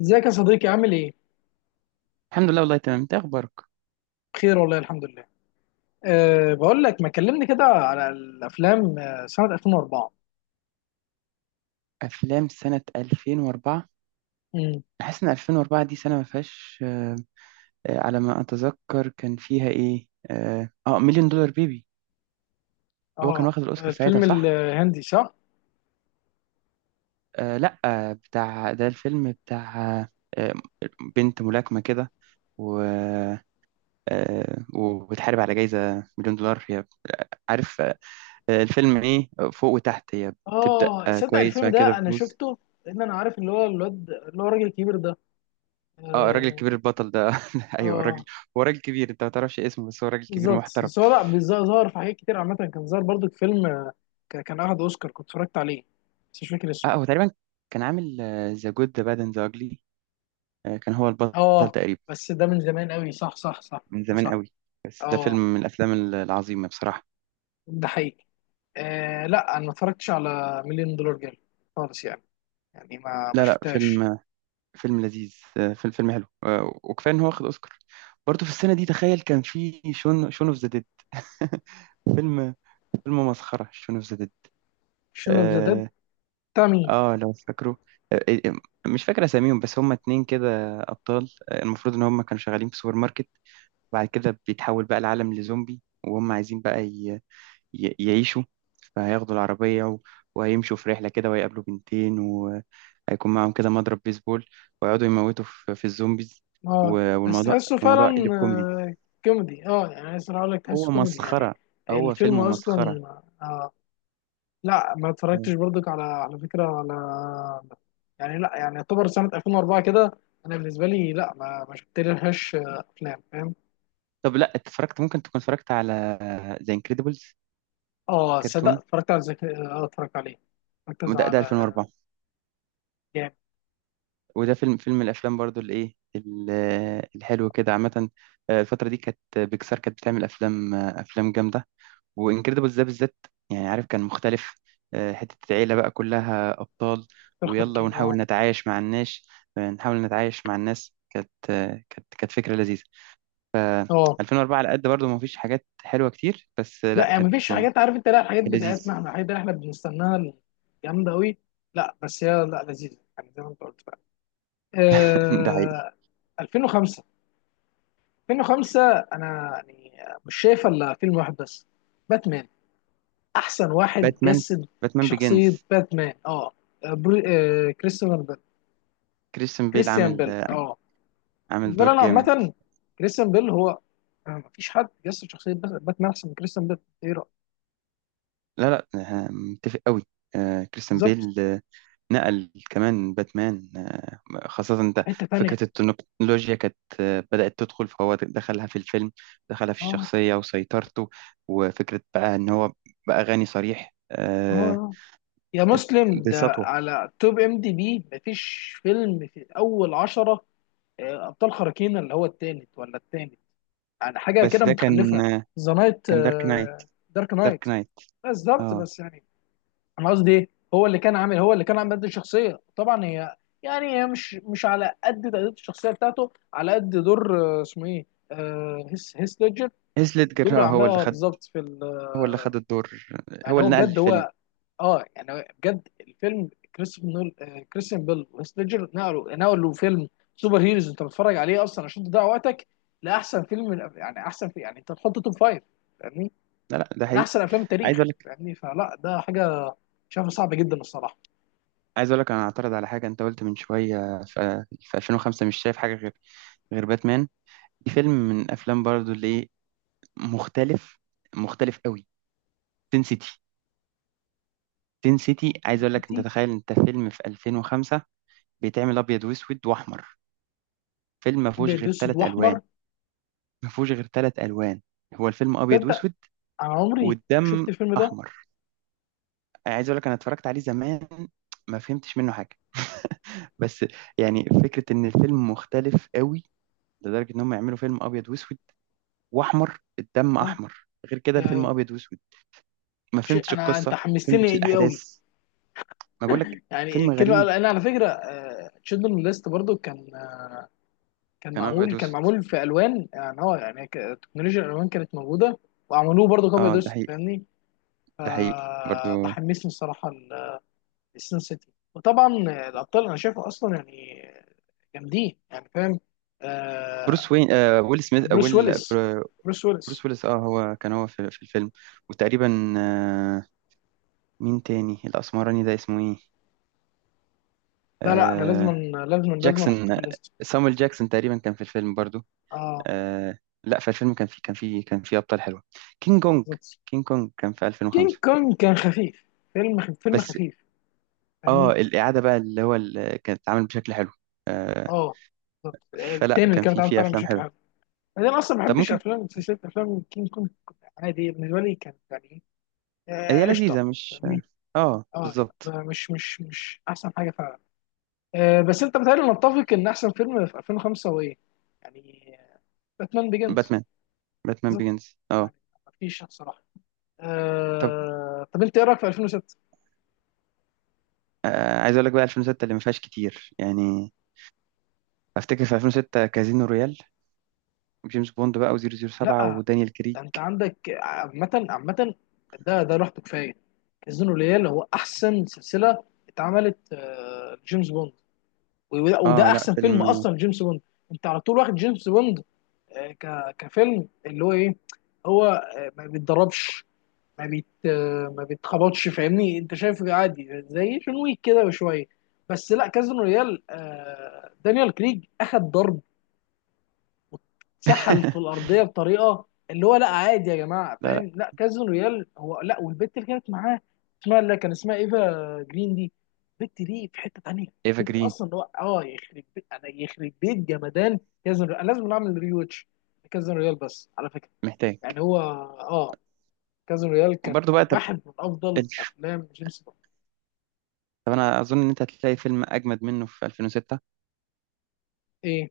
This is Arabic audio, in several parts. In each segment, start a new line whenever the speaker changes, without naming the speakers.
ازيك يا صديقي عامل ايه؟
الحمد لله والله تمام. انت إيه اخبارك؟
بخير والله الحمد لله. بقول لك ما كلمني كده على الافلام سنة 2004.
افلام سنة 2004.
امم.
انا حاسس ان 2004 دي سنة ما فيهاش. على ما اتذكر كان فيها ايه، مليون دولار بيبي. هو كان
اه،
واخد الاوسكار ساعتها،
الفيلم
صح؟
الهندي صح؟
لا، بتاع ده الفيلم بتاع آه بنت ملاكمة كده، و وبتحارب على جايزة مليون دولار هي. عارف؟ الفيلم ايه فوق وتحت هي. بتبدأ
اه تصدق
كويس
الفيلم
وبعد كده
ده انا
بتبوظ.
شفته، لان انا عارف اللي هو الراجل الكبير ده.
اه، الراجل
اه.
الكبير البطل ده ايوه، الراجل
آه
هو راجل كبير، انت ما تعرفش اسمه بس هو راجل كبير
بالظبط،
محترم.
بس هو لا ظهر في حاجات كتير عامة، كان ظهر برضو في فيلم، آه، كان اخد اوسكار، كنت اتفرجت عليه بس مش فاكر اسمه.
اه، هو تقريبا كان عامل ذا جود ذا باد اند ذا اجلي، كان هو البطل
اه،
تقريبا.
بس ده من زمان قوي، صح صح صح،
من
ده
زمان
صح.
قوي. بس ده فيلم
اه
من العظيمه بصراحه.
ده حقيقي. آه لا، انا ما اتفرجتش على مليون دولار جيل خالص يعني، يعني ما
لا لا،
شفتهاش.
فيلم لذيذ، فيلم حلو، وكفايه ان هو واخد اوسكار. برضه في السنه دي تخيل كان في شون اوف ذا ديد فيلم مسخره شون اوف ذا ديد.
شنو اوف ذا ديد؟
آه،
بتاع مين؟
اه لو فاكره. آه، آه، مش فاكر اساميهم بس هما اتنين كده ابطال. المفروض ان هما كانوا شغالين في سوبر ماركت وبعد كده بيتحول بقى العالم لزومبي، وهم عايزين بقى يعيشوا. فهياخدوا العربية وهيمشوا في رحلة كده وهيقابلوا بنتين وهيكون معاهم كده مضرب بيسبول، ويقعدوا يموتوا في الزومبيز. و...
اه بس
والموضوع
تحسه
الموضوع قلب
فعلا.
كوميدي.
آه كوميدي، اه يعني عايز اقول لك تحسه
هو
كوميدي يعني،
مسخرة، هو
الفيلم
فيلم
اصلا.
مسخرة.
آه لا، ما
آه.
اتفرجتش برضك على فكره، على. يعني لا، يعني يعتبر سنه 2004 كده، انا بالنسبه لي لا، ما شفت لهاش افلام، فاهم.
طب لا، اتفرجت ممكن تكون اتفرجت على ذا انكريدبلز.
اه صدق
كرتون،
اتفرجت عليه، اتفرجت
ده
على،
2004.
جامد.
وده فيلم من الافلام برضو اللي ايه الحلو كده عامه. الفتره دي كانت بيكسار كانت بتعمل افلام، افلام جامده. وانكريدبلز ده بالذات، يعني عارف كان مختلف. حته العيله بقى كلها ابطال، ويلا
تخرج،
ونحاول
اه.
نتعايش مع الناس. نحاول نتعايش مع الناس كانت كانت فكره لذيذه. ف
اه
2004 على قد برضو ما فيش حاجات حلوه كتير، بس
لا،
لا
يعني
كانت
مفيش حاجات، عارف انت؟ لا، الحاجات
لذيذ.
بتاعتنا احنا، الحاجات اللي احنا بنستناها جامده قوي. لا بس هي لا، لذيذه يعني زي ما انت قلت فعلا.
ده حقيقي.
آه، 2005. 2005، انا يعني مش شايف الا فيلم واحد بس، باتمان، احسن واحد
باتمان،
جسد
باتمان
شخصيه
بيجنز.
باتمان. اه بري... آه كريستيان بيل،
كريستيان بيل
كريستيان
عامل
بيل. اه
عامل
بالنسبه لي
دور
انا
جامد.
عامه، كريستيان بيل هو، مفيش حد جسد شخصيه باتمان احسن من كريستيان بيل، ايه رايك؟
لا لا، متفق قوي. كريستيان
بالظبط.
بيل نقل كمان باتمان، خاصة انت
حته تانيه،
فكرة التكنولوجيا كانت بدأت تدخل، فهو دخلها في الفيلم، دخلها في
اه
الشخصية وسيطرته. وفكرة بقى ان هو بقى غني صريح،
اه آه. يا مسلم، ده
بسطوة.
على توب ام دي بي مفيش فيلم في اول عشرة، ابطال خارقين اللي هو التالت ولا التاني، يعني حاجه
بس
كده
ده كان
متخلفه. ذا نايت،
كان دارك نايت.
دارك
دارك
نايت.
نايت.
بالظبط
اه،
بس يعني، انا قصدي ايه، هو اللي كان عامل قد الشخصيه طبعا، هي يعني هي مش على قد تأدية الشخصيه بتاعته، على قد دور اسمه ايه، هيث ليدجر.
هيث
الدور
ليدجر،
عملها بالظبط
هو اللي خد الدور،
يعني
هو
هو
اللي نقل
بجد،
الفيلم.
هو اه يعني بجد الفيلم. كريستوفر نول، كريستيان بيل وسليجر نقلوا فيلم سوبر هيروز انت بتتفرج عليه اصلا عشان تضيع وقتك، لاحسن فيلم، من يعني احسن، في يعني انت تحط توب فايف، فاهمني؟
لا لا، ده
من
حقيقي.
احسن افلام التاريخ
عايز،
فاهمني، فلا ده حاجه شايفها صعبه جدا الصراحه.
عايز اقول لك انا اعترض على حاجه انت قلت من شويه في 2005، مش شايف حاجه غير باتمان. دي فيلم من افلام برضو اللي إيه، مختلف، مختلف قوي. تين سيتي، تين سيتي. عايز اقول لك، انت
انتي.
تخيل انت فيلم في 2005 بيتعمل ابيض واسود واحمر. فيلم ما فيهوش
ابيض
غير
اسود
ثلاث
واحمر،
الوان، ما فيهوش غير ثلاث الوان. هو الفيلم ابيض
تصدق؟
واسود،
انا عمري ما شفت
والدم
الفيلم ده.
احمر. عايز اقول لك انا اتفرجت عليه زمان، ما فهمتش منه حاجه، بس يعني فكره ان الفيلم مختلف قوي لدرجه ان هم يعملوا فيلم ابيض واسود واحمر. الدم
اه.
احمر، غير كده
آه،
الفيلم ابيض واسود. ما
شيء،
فهمتش
انا
القصه،
انت
ما فهمتش
حمستني ليه قوي
الاحداث. ما بقول لك،
يعني،
فيلم
الكلمه.
غريب،
انا على فكره تشيلدرن ليست برضو كان، كان
كان ابيض
معمول كان
واسود.
معمول في الوان، يعني هو يعني تكنولوجيا الالوان كانت موجوده، وعملوه برضه كوبي
اه، ده
دوست،
حقيقي،
فاهمني؟
ده حقيقي برضو.
فبحمسني الصراحه لسين سيتي. وطبعا الابطال انا شايفه اصلا يعني جامدين، يعني فاهم. آه
بروس وين، ويل سميث،
بروس ويلس بروس ويلس
بروس ويلس. اه، هو كان هو في الفيلم. وتقريبا، مين تاني الاسمراني ده اسمه ايه؟
لا لا، انا لازم،
آه
لازم احطه
جاكسون،
في الليست.
سامويل جاكسون تقريبا كان في الفيلم برضو.
اه
آه، لا، في الفيلم كان في ابطال حلوه. كينج كونج،
بالظبط.
كينج كونج كان في
كينج
2005.
كونج كان خفيف، فيلم
بس
خفيف،
اه،
فاهمني؟
الإعادة بقى اللي هو اللي كانت اتعمل بشكل حلو. آه،
اه بالظبط، التاني
فلا
اللي
كان
كان اتعمل
في
فعلا
أفلام
بشكل حلو.
حلوة.
انا اصلا ما
طب
بحبش
ممكن.
افلام سلسله افلام كينج كونج، عادي بالنسبه لي، كانت يعني
هي
قشطه،
لذيذة مش؟
فاهمني؟
اه،
اه يعني
بالظبط.
مش احسن حاجه فعلا. بس انت بتهيألي نتفق ان احسن فيلم في 2005 هو ايه؟ يعني باتمان بيجنز،
باتمان، باتمان
بالظبط،
بيجنز، اه.
يعني ما فيش صراحه.
طب،
طب انت ايه رايك في 2006؟
عايز أقول لك بقى 2006 اللي ما فيهاش كتير يعني. أفتكر في 2006 كازينو رويال، جيمس بوند بقى و007
لا،
ودانيال كريج.
ده انت عندك عامه عامه، ده لوحده كفايه. كازينو ريال هو احسن سلسله اتعملت لجيمس بوند، وده
اه لا
احسن فيلم
فيلم.
اصلا جيمس بوند. انت على طول واخد جيمس بوند كفيلم اللي هو ايه، هو ما بيتدربش، ما بيتخبطش، فاهمني؟ انت شايفه عادي زي جون ويك كده بشويه، بس لا كازينو ريال دانيال كريج اخد ضرب، سحل في الارضيه بطريقه اللي هو لا عادي يا جماعه،
لا لا،
فاهم؟ لا كازينو ريال هو، لا، والبت اللي كانت معاه اسمها، اللي كان اسمها ايفا جرين. دي البت دي في حته تانيه،
ايفا
البت دي
جرين.
اصلا هو، يخرب بيت، انا يخرب بيت جمدان كازينو ريال، انا لازم نعمل ريوتش كازينو ريال. بس على فكره
محتاج.
يعني، هو كازينو ريال كان
برضو بقى. طب،
واحد من افضل افلام جيمس بوند.
طب انا اظن ان انت هتلاقي فيلم اجمد منه في 2006،
ايه؟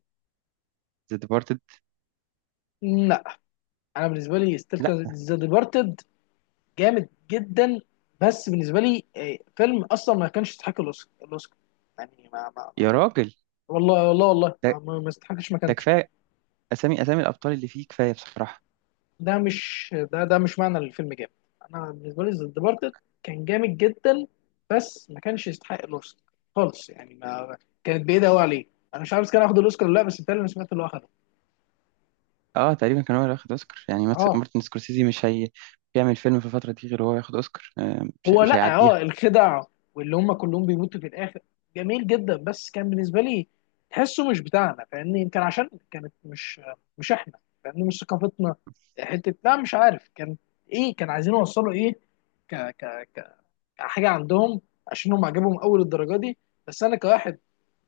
ذا ديبارتد.
لا انا بالنسبه لي ستيل
لا
ذا ديبارتد جامد جدا، بس بالنسبه لي فيلم اصلا ما كانش يستحق الاوسكار، يعني ما،
يا راجل،
والله والله والله،
ده
ما يستحقش
ده
مكانته.
اسامي، اسامي الابطال اللي فيه كفايه بصراحه.
ده مش معنى الفيلم جامد، انا بالنسبه لي ذا ديبارتد كان جامد جدا، بس ما كانش يستحق الاوسكار خالص، يعني ما، كانت بعيده قوي عليه. انا مش عارف إذا كان هياخد الاوسكار ولا لا، بس بالتالي انا سمعت اللي هو اخده.
اه تقريبا كان هو اللي واخد اوسكار يعني.
اه
مارتن سكورسيزي مش هي بيعمل فيلم في الفتره دي غير هو ياخد اوسكار. آه،
هو،
مش
لا
هيعديها.
الخدع واللي هم كلهم بيموتوا في الاخر، جميل جدا، بس كان بالنسبه لي تحسه مش بتاعنا، فاهمني؟ يمكن عشان كانت مش، مش احنا، فاهمني؟ مش ثقافتنا، حته لا مش عارف كان ايه، كان عايزين يوصلوا ايه ك ك ك- كحاجه عندهم، عشان هم عجبهم اول الدرجه دي، بس انا كواحد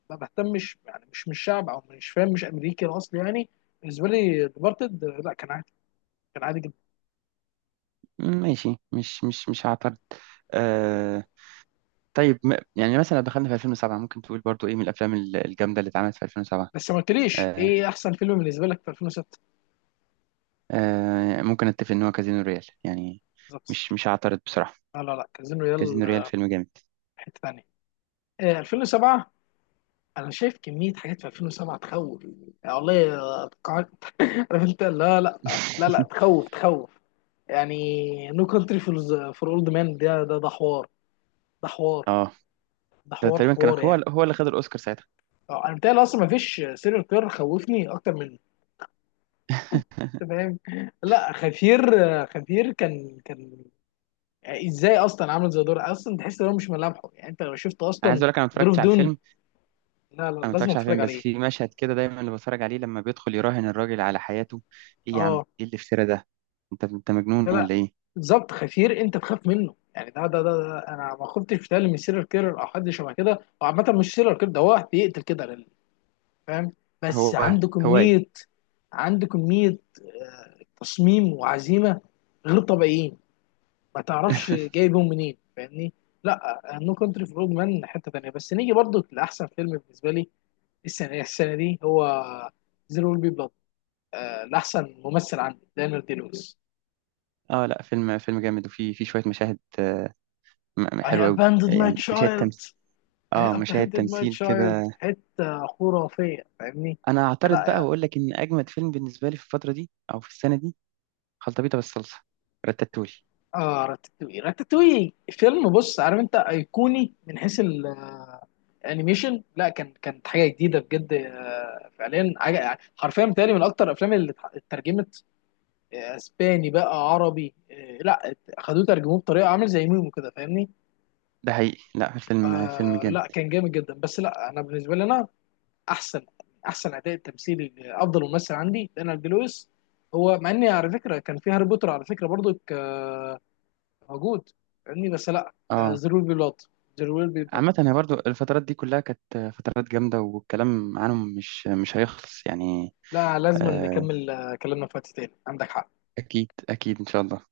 ما بهتمش، يعني مش من الشعب او مش فاهم، مش امريكي الاصل يعني. بالنسبه لي ديبارتد لا، كان عادي، كان عادي جدا.
ماشي، مش هعترض. آه طيب، يعني مثلا لو دخلنا في 2007، ممكن تقول برضو ايه من الجامده اللي اتعملت في 2007.
بس ما قلتليش
آه
ايه احسن فيلم بالنسبه لك في 2006؟
ممكن اتفق ان هو كازينو ريال يعني.
بالظبط.
مش هعترض بصراحه.
لا لا لا، كازينو ريال
كازينو ريال فيلم جامد.
حته ثانيه. 2007، انا شايف كميه حاجات في 2007 تخوف، يعني والله. عارف؟ انت لا لا، لا لا تخوف تخوف يعني، نو كونتري فور اولد مان، ده حوار، ده حوار،
اه،
ده
ده
حوار
تقريبا كان
حوار يعني.
هو اللي خد الاوسكار ساعتها.
انا بتهيألي اصلا ما فيش سيريال كيلر خوفني اكتر منه، أنت فاهم؟ لا خفير، خفير كان يعني ازاي اصلا، عامل زي دور اصلا تحس ان هو مش ملامحه يعني، انت لو شفت
انا عايز
اصلا
اقول لك انا ما
ظروف
اتفرجتش على
دون.
الفيلم.
لا لا،
انا ما
لازم
اتفرجش على فيلم،
تتفرج
بس
عليه.
في مشهد كده دايما اللي بتفرج عليه لما بيدخل يراهن الراجل على حياته. ايه يا عم،
اه
ايه الافتراء ده؟ انت، انت مجنون
لا
ولا ايه؟
بالظبط، خفير انت تخاف منه يعني، ده انا ما خفتش بتهيألي من سيريال كيرر او حد شبه كده، او عامه مش سيريال كيرر، ده هو واحد بيقتل كده فاهم؟ بس
هو
عنده
هواية.
كميه، عنده كميه تصميم وعزيمه غير طبيعيين، ما تعرفش جايبهم منين، فاهمني؟ لا نو كونتري فور اولد مان حته تانيه. بس نيجي برضو لاحسن فيلم بالنسبه لي السنه دي هو زيرو ويل بي بلاد، لاحسن ممثل، عندي دانيال دي لويس.
اه لا، فيلم جامد، وفي شوية مشاهد
I
حلوة قوي.
abandoned my
يعني مشاهد
child.
تمثيل.
I
اه، مشاهد
abandoned my
تمثيل
child،
كده.
في حتة خرافية، فاهمني؟
انا هعترض
لا
بقى
يعني،
واقول لك ان اجمد فيلم بالنسبة لي في الفترة دي او في السنة دي خلطبيطة بالصلصة، رتاتولي.
اه راتاتوي، راتاتوي فيلم، بص عارف انت، ايقوني من حيث الانيميشن، لا كانت حاجة جديدة بجد، فعليا حاجة، حرفيا بتهيألي من اكتر الافلام اللي اترجمت اسباني بقى عربي لا، خدوه ترجموه بطريقة عامل زي ميمو كده، فاهمني؟
ده حقيقي، لا الفيلم فيلم
آه
جامد.
لا كان جامد جدا، بس لا انا بالنسبة لي انا احسن احسن اداء تمثيلي، افضل ممثل عندي دانيال دي لويس، هو، مع اني على فكره كان في هاري بوتر على فكره برضو موجود فاهمني، بس لا،
اه،
زيرو بي بلاد، زيرو بي بلاد.
عامة هي برضو الفترات دي كلها كانت فترات جامدة، والكلام عنهم مش هيخلص يعني.
لا لازم
آه،
نكمل كلامنا في وقت تاني، عندك حق.
أكيد أكيد إن شاء الله.